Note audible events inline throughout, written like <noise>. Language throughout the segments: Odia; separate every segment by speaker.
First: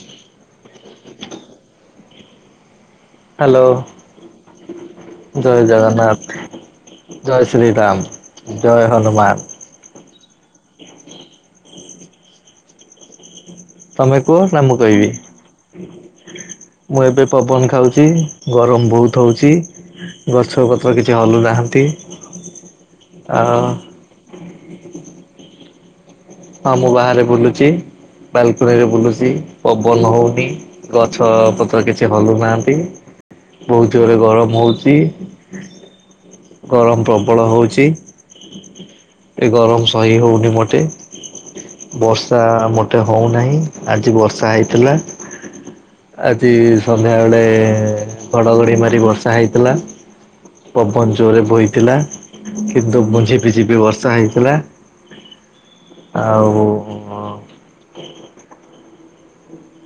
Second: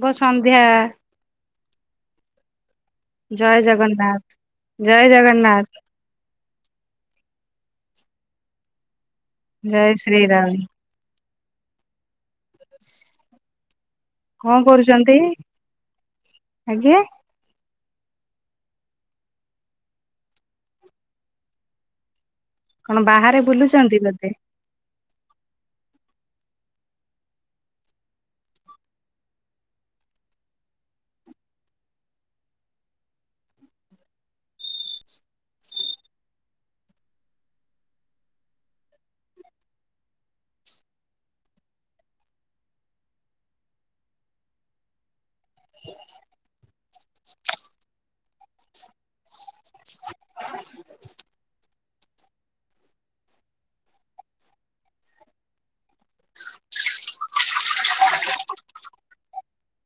Speaker 1: ଶୁଭ ସନ୍ଧ୍ୟା।
Speaker 2: <inaudible>
Speaker 1: ଜୟ
Speaker 2: ହାଲୋ।
Speaker 1: ଜଗନ୍ନାଥ ଜୟ
Speaker 2: ଜଏ
Speaker 1: ଜଗନ୍ନାଥ
Speaker 2: ଜଗନ୍ନାଥ। ଶ୍ରୀରାମ, ଜଏ ହନୁମାନ।
Speaker 1: ଶ୍ରୀ ରାମ।
Speaker 2: ତମେ କୁହ,
Speaker 1: କଣ
Speaker 2: ନା ମୁଁ କହିବି।
Speaker 1: କରୁଛନ୍ତି
Speaker 2: ମୁଁ
Speaker 1: ଆଜ୍ଞା
Speaker 2: ଏବେ ପବନ ଖାଉଛି। ଟି ଗରମ ବହୁତ ହଉଚି। ଗଛପତ୍ର କିଛି ହଲୁନାହାଁନ୍ତି।
Speaker 1: କଣ ବାହାରେ ବୁଲୁଚନ୍ତି ବୋଧେ।
Speaker 2: ହଁ ମୁଁ ବାହାରେ ବୁଲୁଚି। ବାଲକୁନିରେ ବୁଲୁଚି। ପବନ ହଉନି। ଗଛ ପତ୍ର କିଛି ହଲୁନାହାନ୍ତି। ବହୁତ ଜୋରରେ ଗରମ ହଉଚି। ଗରମ ପ୍ରବଳ ହଉଚି। ଏ ଗରମ ସହି ହଉନି ମୋଟେ। ବର୍ଷା ମୋଟେ ହଉନାହିଁ। ଆଜି ବର୍ଷା ହେଇଥିଲା। ଆଜି ସନ୍ଧ୍ୟା ବେଳେ, ଘଡଘଡି ମାରି ବର୍ଷା ହେଇଥିଲା। ପବନ ଜୋରରେ ବୋହିଥିଲା। କିନ୍ତୁ ଝିପିଝିପି ବର୍ଷା ହେଇଥିଲା। ଆଉ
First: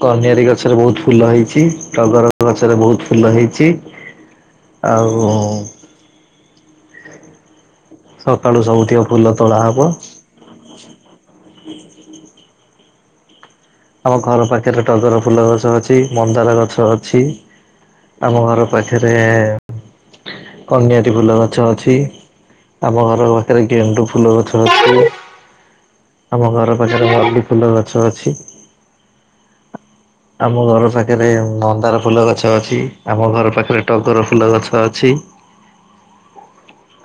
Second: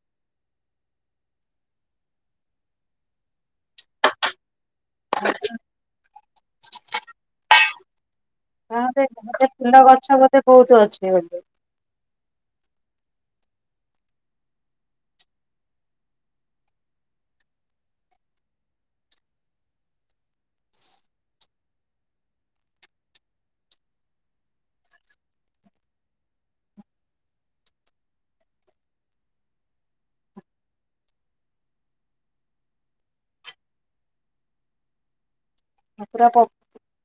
Speaker 2: କନିଆରୀ ଗଛରେ ବହୁତ ଫୁଲ ହେଇଛି। ଟଡଗର ଗଛରେ ବହୁତ ଫୁଲ ହେଇଛି। ଆଉ ସକାଳୁ
Speaker 1: ହଁ
Speaker 2: ସବୁ
Speaker 1: ବୋଧେ ଫୁଲ ଗଛ ବୋଧେ ବହୁତ ଅଛି ବୋଲି
Speaker 2: ଆମ ଘର ପାଖରେ ଟଗର ଫୁଲ ଗଛ ଅଛି। ମନ୍ଦାର ଗଛ ଅଛି। ଆମ ଘର ପାଖରେ, କନିଆରି ଫୁଲ ଗଛ ଅଛି। ଆମ ଘର ପାଖରେ ଗେଣ୍ଡୁ ଫୁଲ ଗଛ ଅଛି। ଆମ ଘରପାଖରେ ମଲ୍ଲି ଫୁଲ ଗଛ ଅଛି। ଆମ ଘର ପାଖରେ, ମନ୍ଦାର ଫୁଲ ଗଛ ଅଛି। ଆମ ଘର ପାଖରେ ଟଗର ଫୁଲ ଗଛ ଅଛି।
Speaker 1: ପୁରା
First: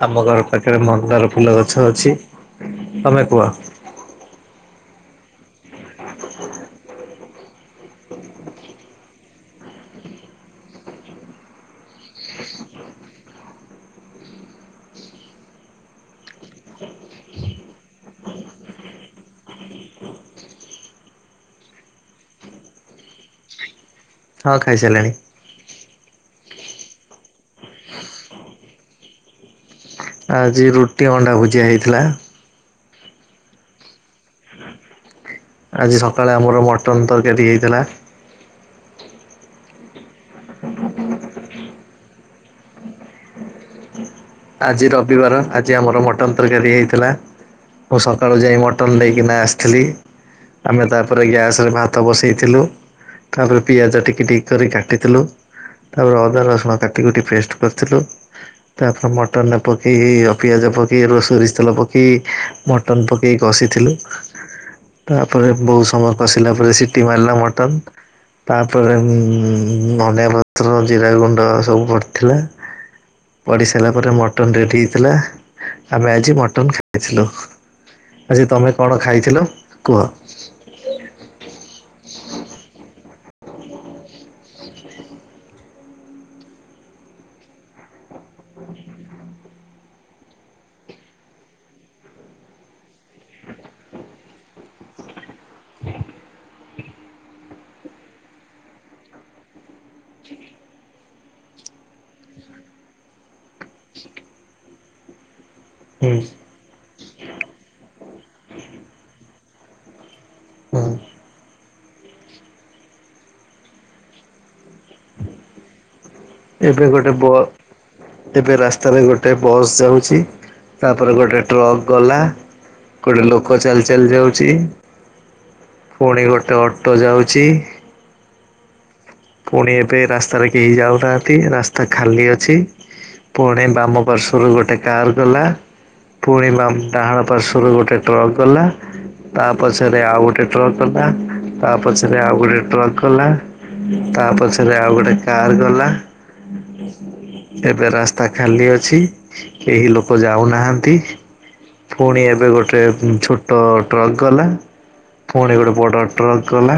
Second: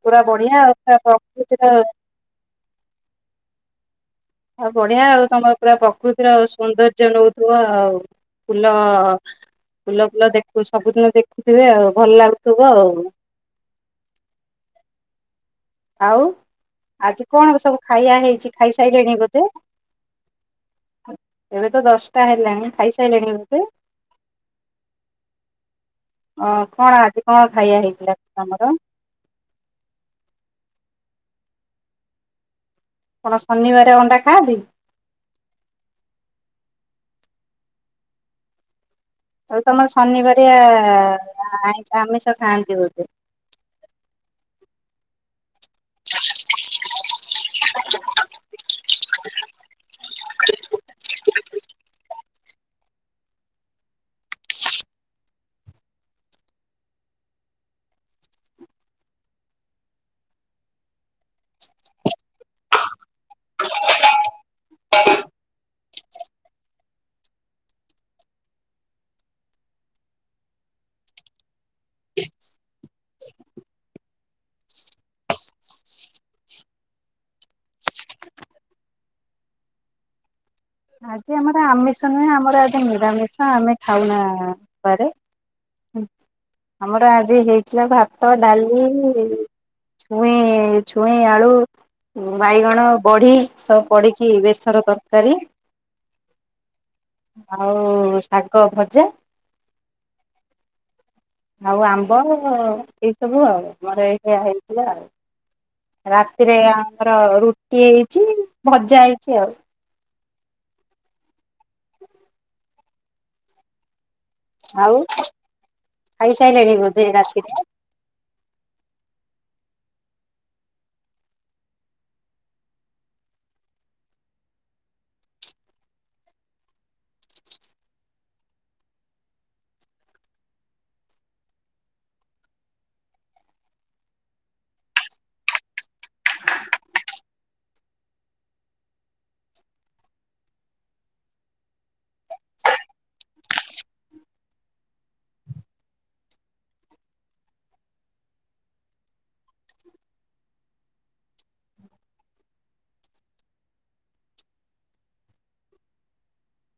Speaker 1: ପୁରା
Speaker 2: ଆମ ଘର
Speaker 1: ବଢିଆ ଆଉ
Speaker 2: ପାଖରେ
Speaker 1: ପୁରା
Speaker 2: ମନ୍ଦାର ଫୁଲ
Speaker 1: ପ୍ରକୃତିର
Speaker 2: ଗଛ ଅଛି। ତମେ କୁହ
Speaker 1: ଆଉ ବଢିଆ ଆଉ। ତମର ପୁରା ପ୍ରକୃତିର ଆ ସୌନ୍ଦର୍ଯ୍ୟ ନଉ ତୁ ଆଉ ଫୁଲ ଫୁଲ ଫୁଲ ଦେଖୁ ସବୁଦିନ ଦେଖୁଥିବେ ଆଉ। ଭଲ ଲାଗୁଥିବ ଆଉ।
Speaker 2: <inaudible>
Speaker 1: ଆଉ, ଆଜି କଣ ସବୁ ଖାଇବା ହେଇଛି ଖାଇସାରିଲେଣି ବୋଧେ। ଏବେ ତ ଦଶଟା ହେଲାଣି ଖାଇସାରିଲାଣି ବୋଧେ
Speaker 2: ହଁ ଖାଇସାରିଲାଣି।
Speaker 1: ଅ କଣ ଆଜି କଣ ଖାଇଆ ହେଇଥିଲା ତମର?
Speaker 2: ଆଜି ରୁଟି, ଅଣ୍ଡା ଭୁଜିଆ ହେଇଥିଲା।
Speaker 1: ଆପଣ ଶନିବାର ଅଣ୍ଡା ଖାଆନ୍ତି?
Speaker 2: ଆଜି ସକାଳେ ଆମର ମଟନ ତରକାରୀ ହେଇଥିଲା।
Speaker 1: ଆଉ ତମ ଶନିବାରିଆ ଆଇଁ ଆମିଷ ଖାଆନ୍ତି ବୋଧେ।
Speaker 2: ଆଜି ରବିବାର ଆଜି ଆମର ମଟନ ତରକାରୀ ହେଇଥିଲା। ମୁଁ ସକାଳୁ ଯାଇ ମଟନ ନେଇକିନା ଆସିଥିଲି। ଆମେ ତାପରେ ଗ୍ୟାସରେ ଭାତ ବସେଇଥିଲୁ। ତାପରେ ପିଆଜ ଟିକି ଟିକି କରି କାଟିଥିଲୁ। ତାପରେ ଅଦା, ରସୁଣ କାଟିକୁଟି ପେଷ୍ଟ କରିଥିଲୁ ତାପ ମଟନ ପକେଇ ପିଆଜ ପକେଇ ସୋରିଷତେଲ ପକାଇ ମଟନ୍ ପକେଇ କଷିଥିଲୁ। ତାପରେ ବୋହୁତ ସମୟ କଷିଲା ପରେ ସିଟି ମାରିଲା ମଟନ। ତାପରେ ଉଁ ଧନଆ ପତ୍ର ଜିରା ଗୁଣ୍ଡ ସବୁ ପଡିଥିଲା। ପଡି ସାରିଲା ପରେ ମଟନ ରେଡି ହେଇଥିଲା ଆମେ ଆଜି ମଟନ ଖାଇଥିଲୁ। ଆଜି ତମେ କଣ ଖାଇଥିଲ କୁହ?
Speaker 1: ଆଜି ଆମର ଆମିଷ ନୁହେଁ ଆମର ଆଜି ନିରାମିଷ ଆମେ ଖାଉନା ରବିବାରେ। ଆମର ଆଜି ହେଇଥିଲା ଭାତ ଡାଲି ଛୁଇଁ ଛୁଇଁ ଆଳୁ ବାଇଗଣ ବଢି ସବୁ ପଢିକି ବେସର ତରକାରୀ।
Speaker 2: ହ
Speaker 1: ଆଉ ଶାଗ ଭଜା। ଆଉ ଆମ୍ବ ଏଇ ସବୁ ଆଉ ଆମର ଏଇଆ ହେଇଥିଲା ଆଉ।
Speaker 2: ହୁଁ
Speaker 1: ରାତିରେ ଆମର ରୁଟି ହେଇଚି ଭଜା ହେଇଚି ଆଉ।
Speaker 2: ‌ହୁଁ।
Speaker 1: ଆଉ ଖାଇସାରିଲେଣି
Speaker 2: ଏବେ
Speaker 1: ବୋଧେ
Speaker 2: ଗୋଟେ ବ
Speaker 1: ରାତିରେ?
Speaker 2: ଏବେ ରାସ୍ତାରେ ଗୋଟେ ବସ୍ ଯାଉଚି ତାପରେ ଗୋଟେ ଟ୍ରକ୍ ଗଲା। ଗୋଟେ ଲୋକ ଚାଲି ଚାଲି ଯାଉଚି। ଫୁଣି ଗୋଟେ ଅଟୋ ଯାଉଚି। ଫୁଣି ଏବେ ରାସ୍ତାରେ କେହି ଯାଉନାହାନ୍ତି ରାସ୍ତା ଖାଲି ଅଛି। ଫୁଣି ବାମ ପାର୍ଶ୍ୱରୁ ଗୋଟେ କାର ଗଲା। ଫୁଣି ବାମ୍ ଡାହାଣ ପାର୍ଶ୍ୱରୁ ଗୋଟେ ଟ୍ରକ ଗଲା। ତାପଛରେ ଆଉ ଗୋଟେ ଟ୍ରକ୍ ଗଲା ତା ପଛରେ ଆଉ ଗୋଟେ ଟ୍ରକ୍ ଗଲା। ତାପଛରେ ଆଉ ଗୋଟେ କାର ଗଲା। ଏବେ ରାସ୍ତା ଖାଲି ଅଛି କେହି ଲୋକ ଯାଉନାହାନ୍ତି। ଫୁଣି ଏବେ ଗୋଟେ ଛୋଟ ଟ୍ରକ ଗଲା। ଫୁଣି ଗୋଟେ ବଡ ଟ୍ରକ ଗଲା।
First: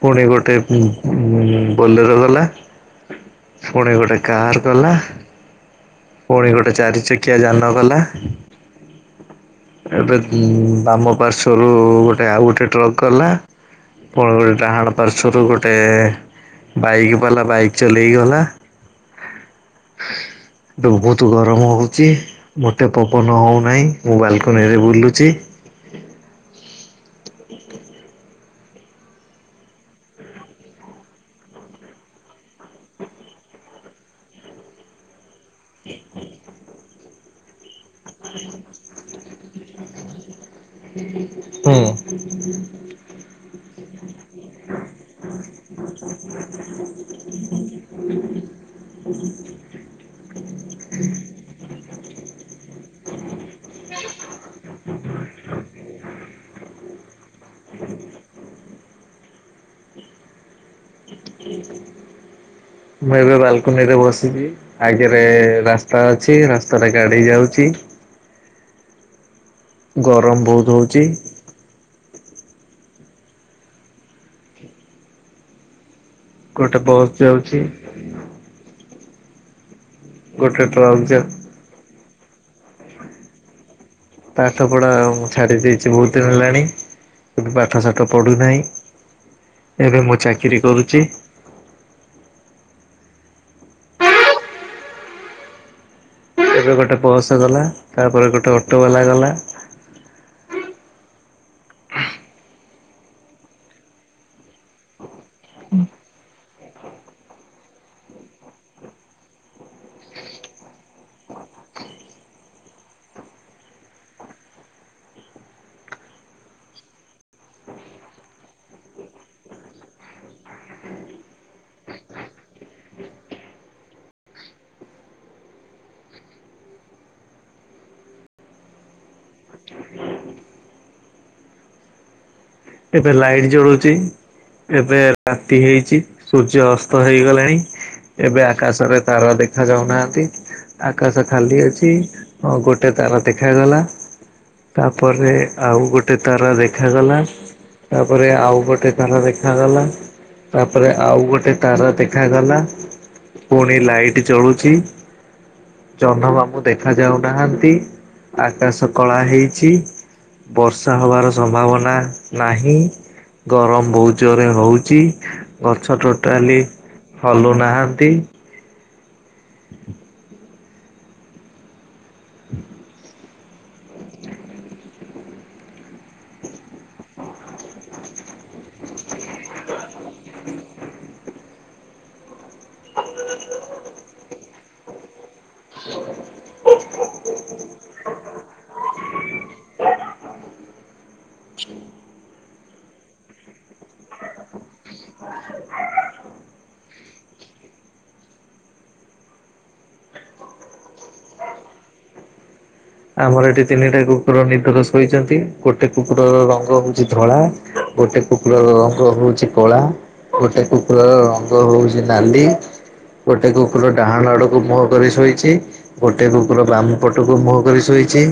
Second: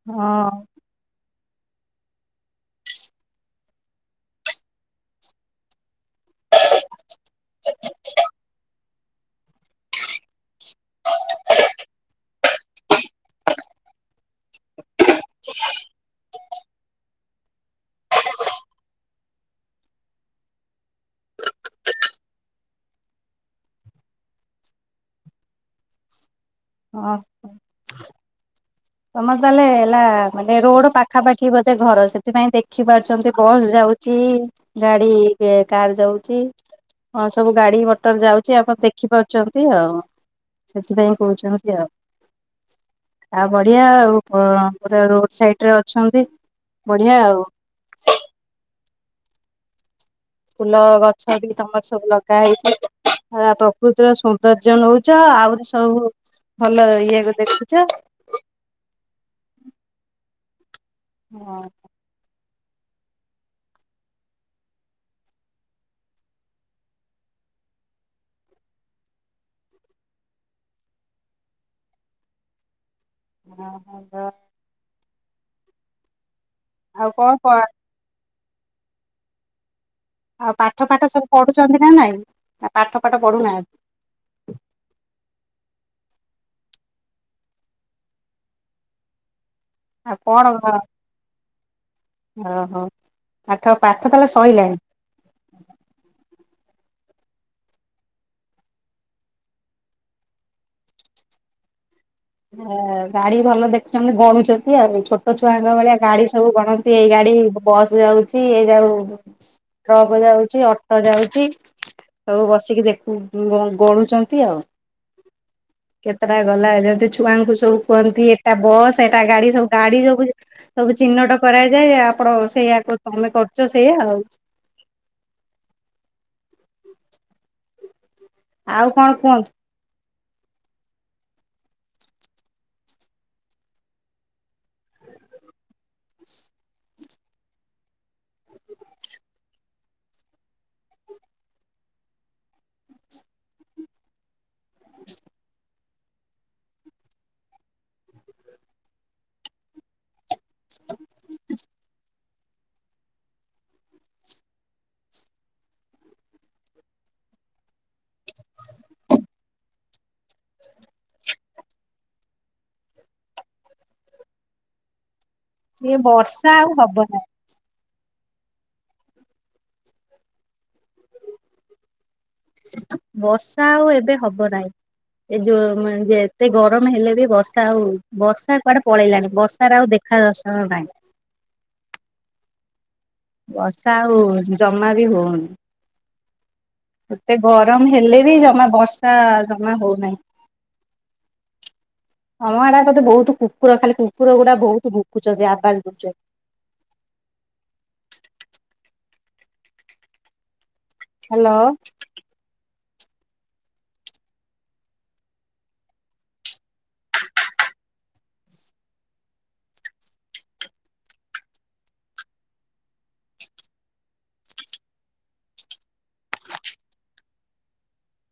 Speaker 2: ଫୁଣି ଗୋଟେ
Speaker 1: ହଁ
Speaker 2: ଫୁ ଫୁଁ ବୋଲେର ଗଲା ଫୁଣି ଗୋଟେ କାର୍ ଗଲା। ଫୁଣି ଗୋଟେ ଚାରିଚକିଆ ଯାନ ଗଲା। ଏବେ ବାମ ପାର୍ଶ୍ଵରୁ ଗୋଟେ ଆଉ ଗୋଟେ ଟ୍ରକ ଗଲା। ପ ଡାହାଣ ପାର୍ଶ୍ଵରୁ ଗୋଟେ ବାଇକ୍ ବାଲା ବାଇକ୍ ଚଲେଇ ଗଲା। ବୋହୁତ ଗରମ ହେଉଚି ମତେ ପବନ ହଉନାହିଁ ମୁଁ ବାଲକୋନିରେ ବୁଲୁଚି। ହୁଁ
Speaker 1: ହଁ ସତ ତମର ତାହେଲେ ହେଲା ମାନେ ରୋଡ ପାଖାପାଖି ବୋଧେ ଘର ସେଥିପାଇଁ ଦେଖି ପାରୁଚନ୍ତି ବସ୍ ଯାଉ ଚି ଗାଡି କାର ଯାଉଛି ହଁ ସବୁ ଗାଡି ମଟର ଯାଉଛି ଆପଣ ଦେଖିପାରୁ ଆଉ ସେଥିପାଇଁ
Speaker 2: ହୁଁ
Speaker 1: କହୁଛନ୍ତି ଆଉ ଆଉ ବଢ଼ିଆ ଆଉ ପ-ପୁରା ରୋଡ଼ ସାଇଡ଼ରେ ଅଛନ୍ତି ବଢ଼ିଆ ଆଉ। ଫୁଲ ଗଛ ବି ତମର ସବୁ ଲଗା ହେଇଛି। ଆ ପ୍ରକୃତିର ସୌନ୍ଦର୍ଯ୍ୟ ନଉଛ ଆହୁରି ସବୁ ଭଲ ଇଏକୁ ଦେଖୁଛ।
Speaker 2: ହ
Speaker 1: ହଁ।
Speaker 2: ମୁଁ ଏବେ ବାଲକୁନିରେ ବସିଛି ଆଗରେ ରାସ୍ତା ଅଛି ରାସ୍ତାରେ ଗାଡି ଯାଉଛି। ହ ଗରମ ବହୁତ ହଉଚି।
Speaker 1: ଆଉ ଘର
Speaker 2: ଗୋଟେ ବସ୍
Speaker 1: କଣ କ
Speaker 2: ଯାଉଛି।
Speaker 1: ଆଉ
Speaker 2: ଗୋଟେ
Speaker 1: ପାଠ
Speaker 2: ଟ୍ରକ୍
Speaker 1: ଫାଠ
Speaker 2: ଯାଉ
Speaker 1: ସବୁ ପଢୁଛନ୍ତି ନା ନାଇଁ ଆ ପାଠ ଫାଠ ପଡ଼ୁନାହାନ୍ତି।
Speaker 2: ପାଠ ପଢା ମୁଁ ଛାଡି ଦେଇଛି ବହୁତ ଦିନ ହେଲାଣି। ଏବେ ପାଠସାଠ ପଢ଼ୁନାହିଁ। ଏବେ
Speaker 1: ଆଉ
Speaker 2: ମୁଁ ଚାକିରୀ
Speaker 1: କଣ
Speaker 2: କରୁଛି।
Speaker 1: ଓହୋ ଆଠ ପାଠ ତାହଲେ ସଇଲାଣି।
Speaker 2: ଏବେ ଗୋଟେ ବସ୍ ଗଲା, ତାପରେ ଗୋଟେ ଅଟୋ ବାଲା ଗଲା। <unintelligible>
Speaker 1: ଗାଡି ଭଲ ଦେଖୁଛନ୍ତି ଗଣୁଛନ୍ତି ଆଉ ଛୋଟ ଛୁଆଙ୍କ ଭଳିଆ ଗାଡି ସବୁ ଗଣନ୍ତି ଏଇ ଗାଡି ବସ୍ ଯାଉଛି ଏଇ ଯାଉ ଟ୍ରକ ଯାଉଛି ଅଟୋ ଯାଉଛି। ସବୁ ବସିକି ଦେଖୁ ଗଣୁଛନ୍ତି ଆଉ। କେତେଟା ଗଲା ଏ <unintelligible> ଛୁଆଙ୍କୁ ସବୁ କୁହନ୍ତି ଏଟା ବସ୍ ଏଟା ଗାଡି ସବୁ ଗାଡି ସବୁ ସବୁ ଚିହ୍ନଟ କରାଯାଏ ଆ ଆପଣ ସେଇଆକୁ ତମେ କରୁଛ ସେଇଆ ଆଉ
Speaker 2: <unintelligible>
Speaker 1: ଆଉ କଣ କୁହନ୍ତୁ?
Speaker 2: ଏବେ ଲାଇଟ୍ ଜଳୁଛି, ଏବେ ରାତି ହେଇଛି ସୂର୍ଯ୍ୟ ଅ ସ୍ତ ହେଇଗଲାଣି ଏବେ ଆକାଶରେ ତାରା ଦେଖା ଯାଉନାହାନ୍ତି। ଆକାଶ ଖାଲି ଅଛି ଗୋଟେ ତାରା ଦେଖାଗଲା। ତାପରେ ଆଉ ଗୋଟେ ତାରା ଦେଖାଗଲା। ତାପରେ ଆଉ ଗୋଟେ ତାରା ଦେଖାଗଲା, ତାପରେ ଆଉ ଗୋଟେ ତାରା ଦେଖ ଗଲା ପୁଣି ଲାଇଟ୍ ଜଳୁଛି। ଜହ୍ନମାମୁଁ ଦେଖା ଯାଉ ନାହାନ୍ତି, ଆକାଶ କଳା ହେଇଛି। ବର୍ଷା ହବାର ସମ୍ଭାବନା। ନାହିଁ, ଗରମ ବହୁତ ଜୋରରେ ହଉଛି।
Speaker 1: ଏ
Speaker 2: ଗଛ
Speaker 1: ବର୍ଷା
Speaker 2: ଟୋଟାଲି
Speaker 1: ଆଉ ହବ ନାହିଁ
Speaker 2: ହଲୁ ନାହାନ୍ତି। ହଁ <unintelligible>
Speaker 1: ବର୍ଷା ଆଉ ଏବେ ହବ ନାହିଁ। ଏ ଯୋଉେ ଯେ ଏତେ ଗରମ ହେଲେ ବି ବର୍ଷା ଆଉ ବର୍ଷା କୁଆଡେ ପଳେଇଲାଣି, ବର୍ଷାାରେ ଆଉ ଦେ ଖା ଦର୍ଶନ ନାହିଁ।
Speaker 2: <unintelligible>
Speaker 1: ବର୍ଷା ଆଉ ଜମା ବି ହଉନି। ଏତେ ଗରମ ହେଲେ ବି ଜମା ବର୍ଷା ଜମା ହଉନାହିଁ।
Speaker 2: ହଁ।
Speaker 1: ହଁମ ଆଡା ବହୁତ କୁକୁର ଖାଲି କୁକୁର ଗୁଡା ବହୁତ ଭୁକୁଛନ୍ତି ଆବାଜ କରୁଛନ୍ତି।
Speaker 2: <unintelligible>
Speaker 1: ହ୍ୟାଲୋ।
Speaker 2: ଆମର ଏଠି ତିନିଟା କୁକୁର ନିଦର ଶୋଇଛନ୍ତି। ଗୋଟେ କୁକୁରର ରଙ୍ଗ ହଉଛି ଧଳା। ଗୋଟେ କୁକୁର ରଙ୍ଗ ହଉଚି କଳା। ଗୋଟେ କୁକୁର ର ରଙ୍ଗ ହଉଚି ନାଲି। ଗୋଟେ କୁକୁର ଡାହାଣ ଆଡକୁ ମୁହଁ କରି ଶୋଇଚି। ଗୋଟେ କୁକୁର ବାମ ପଟକୁ ମୁହଁ କରି ଶୋଇଚି।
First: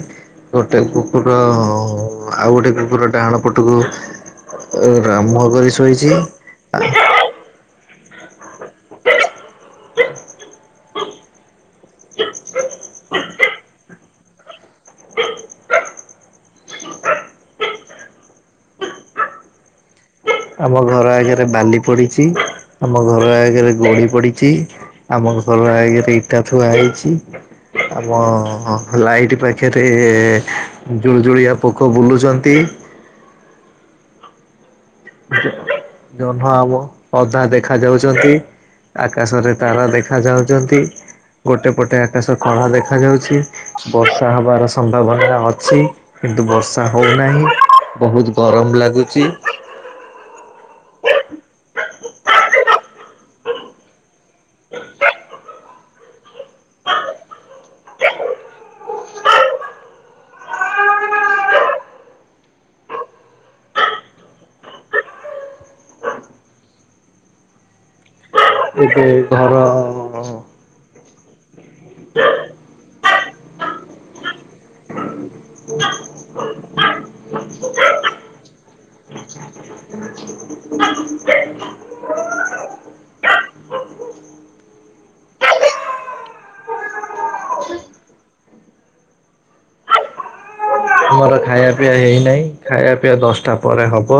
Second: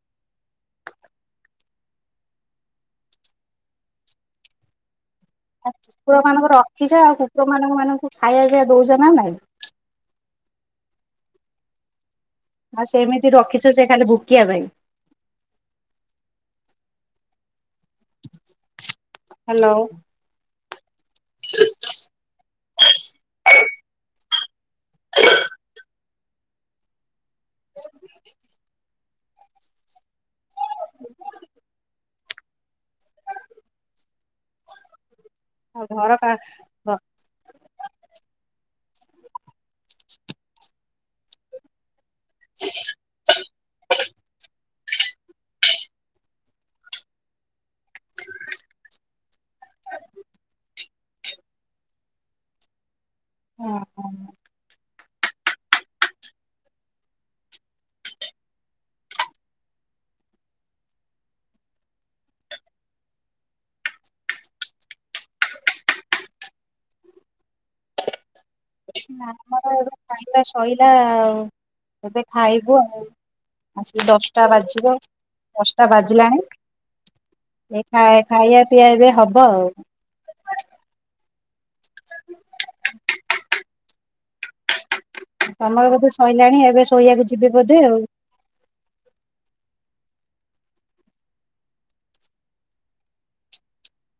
Speaker 2: ଗୋଟେ କୁକୁର ଆଉ ଗୋଟେ କୁକୁର ଡାହାଣ ପଟକୁ ମୁହଁ
Speaker 1: ଆ
Speaker 2: କରି ଶୋଇଛି।
Speaker 1: କୁକୁର ମାନଙ୍କୁ ରଖିଛ ଆଉ କୁକୁର ମାନଙ୍କୁ ମାନଙ୍କୁ। ଖାଇବା ପିଇବା ଦଉଚ ନା ନାଇଁ?
Speaker 2: <unintelligible>
Speaker 1: ଆଉ ସେମିତି ରଖିଚ ସେ ଖାଲି ଭୋକିଆ ପାଇଁ। ହାଲୋ।
Speaker 2: ଆମ ଘର ଆଗରେ ବାଲି ପଡ଼ିଚି। ଆମ ଘର ଆଗରେ ଗୋଡି ପଡିଚି। ଆମ ଘର ଆଗରେ ଇଟା ଥୁଆ ହେଇଚି। ଆବ ହଁ ହଁ। ଲାଇଟ୍ ପାଖରେ ଜୁଳୁଜୁଳିଆ ପୋକ ବୁଲୁଛନ୍ତି।
Speaker 1: ଆଉ ଘର କା
Speaker 2: ଜହ୍ନ ଆମ ଅଧା ଦେଖା ଯାଉଛନ୍ତି। ଆକାଶରେ ତାରା ଦେଖାଯାଉଛନ୍ତି। ଗୋଟେ ପଟେ ଆକାଶ କଳା ଦେଖାଯାଉଛି। ବର୍ଷା ହବାର ସମ୍ଭାବନା ଅଛି କିନ୍ତୁ ବର୍ଷା ହଉନାହିଁ। ବହୁତ ଗରମ ଲାଗୁଛି।
Speaker 1: ଓ ହୋ।
Speaker 2: ଏବେ
Speaker 1: ଆମର ଏବେ
Speaker 2: ଘର
Speaker 1: ଖାଇଲା ଶୋଇଲା ଆଉ। ଏବେ ଖାଇବୁ ଆଉ। ଆସ ଦଶଟା ବାଜିବ। ଦଶଟା ବାଜିଲାଣି। ଏ ଖାଇବା ପିଇଆ ଏବେ ହବ ଆଉ।
Speaker 2: <unintelligible>
Speaker 1: ତମର ବୋଧେ ସଇଲାଣି ଏବେ ଶୋଇବାକୁ ଯିବି ବୋଧେ ଆଉ।
Speaker 2: ଆମର ଖାଇବା ପିଇବା ହେଇନାହିଁ। ଖାଇବା ପିଇବା ଦଶଟା ପରେ ହବ।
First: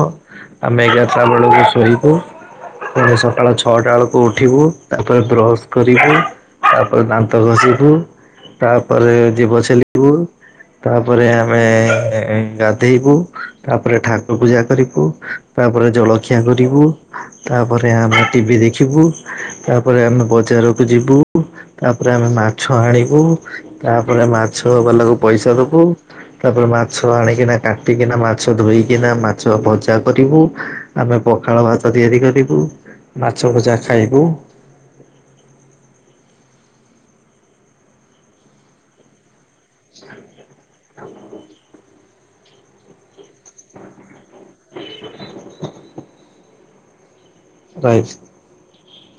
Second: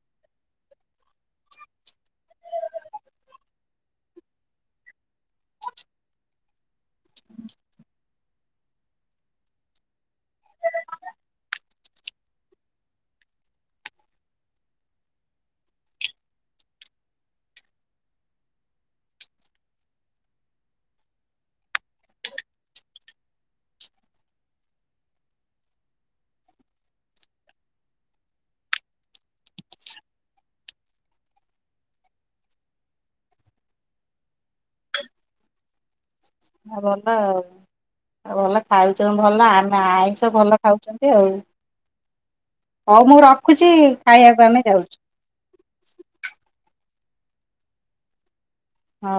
Speaker 2: ଆମେ ଏଗାରଟା ବେଳକୁ ଶୋଇବୁ ସକାଳ ଛଅଟା ବେଳକୁ ଉଠିବୁ। ତାପରେ ବ୍ରଶ କରିବୁ। ତାପରେ ଦାନ୍ତ ଘଷିବୁ। ତାପରେ ଜୀବ ଛେଲିବୁ। ତାପରେ ଆମେ ଗାଧେଇବୁ, ତାପରେ ଠାକୁର ପୂଜା କରିବୁ, ତାପରେ ଜଳଖିଆ କରିବୁ। ତାପରେ ଆମେ ଟିଭି ଦେଖିବୁ, ତାପରେ ଆମେ ବଜାରକୁ ଯିବୁ, ତାପରେ ଆମେ ମାଛ ଆଣିବୁ ତାପରେ ମାଛ ବାଲାକୁ ପଇସା ଦବୁ, ତାପରେ ମା ମାଛ ଆଣିକିନା କାଟିକିନା ମାଛ ଧୋଇକିନା ମାଛ ଭଜା କରିବୁ। ଆମେ ପଖାଳ ଭାତ ତିଆରି କରିବୁ ମାଛ ଭଜା ଖାଇବୁ।
Speaker 1: ଭଲ ଆଉ, ଆଉ ଭଲ ଖାଉଛନ୍ତି ଭଲ ଆ ନା ଆଇଷ ଭଲ ଖାଉଛନ୍ତି ଆଉ। ହଉ ମୁଁ ରଖୁଛି। ଖାଇବାକୁ ଆମେ ଯାଉଛୁ।
Speaker 2: ରାଇ୍ <unintelligible>
Speaker 1: ହଉ।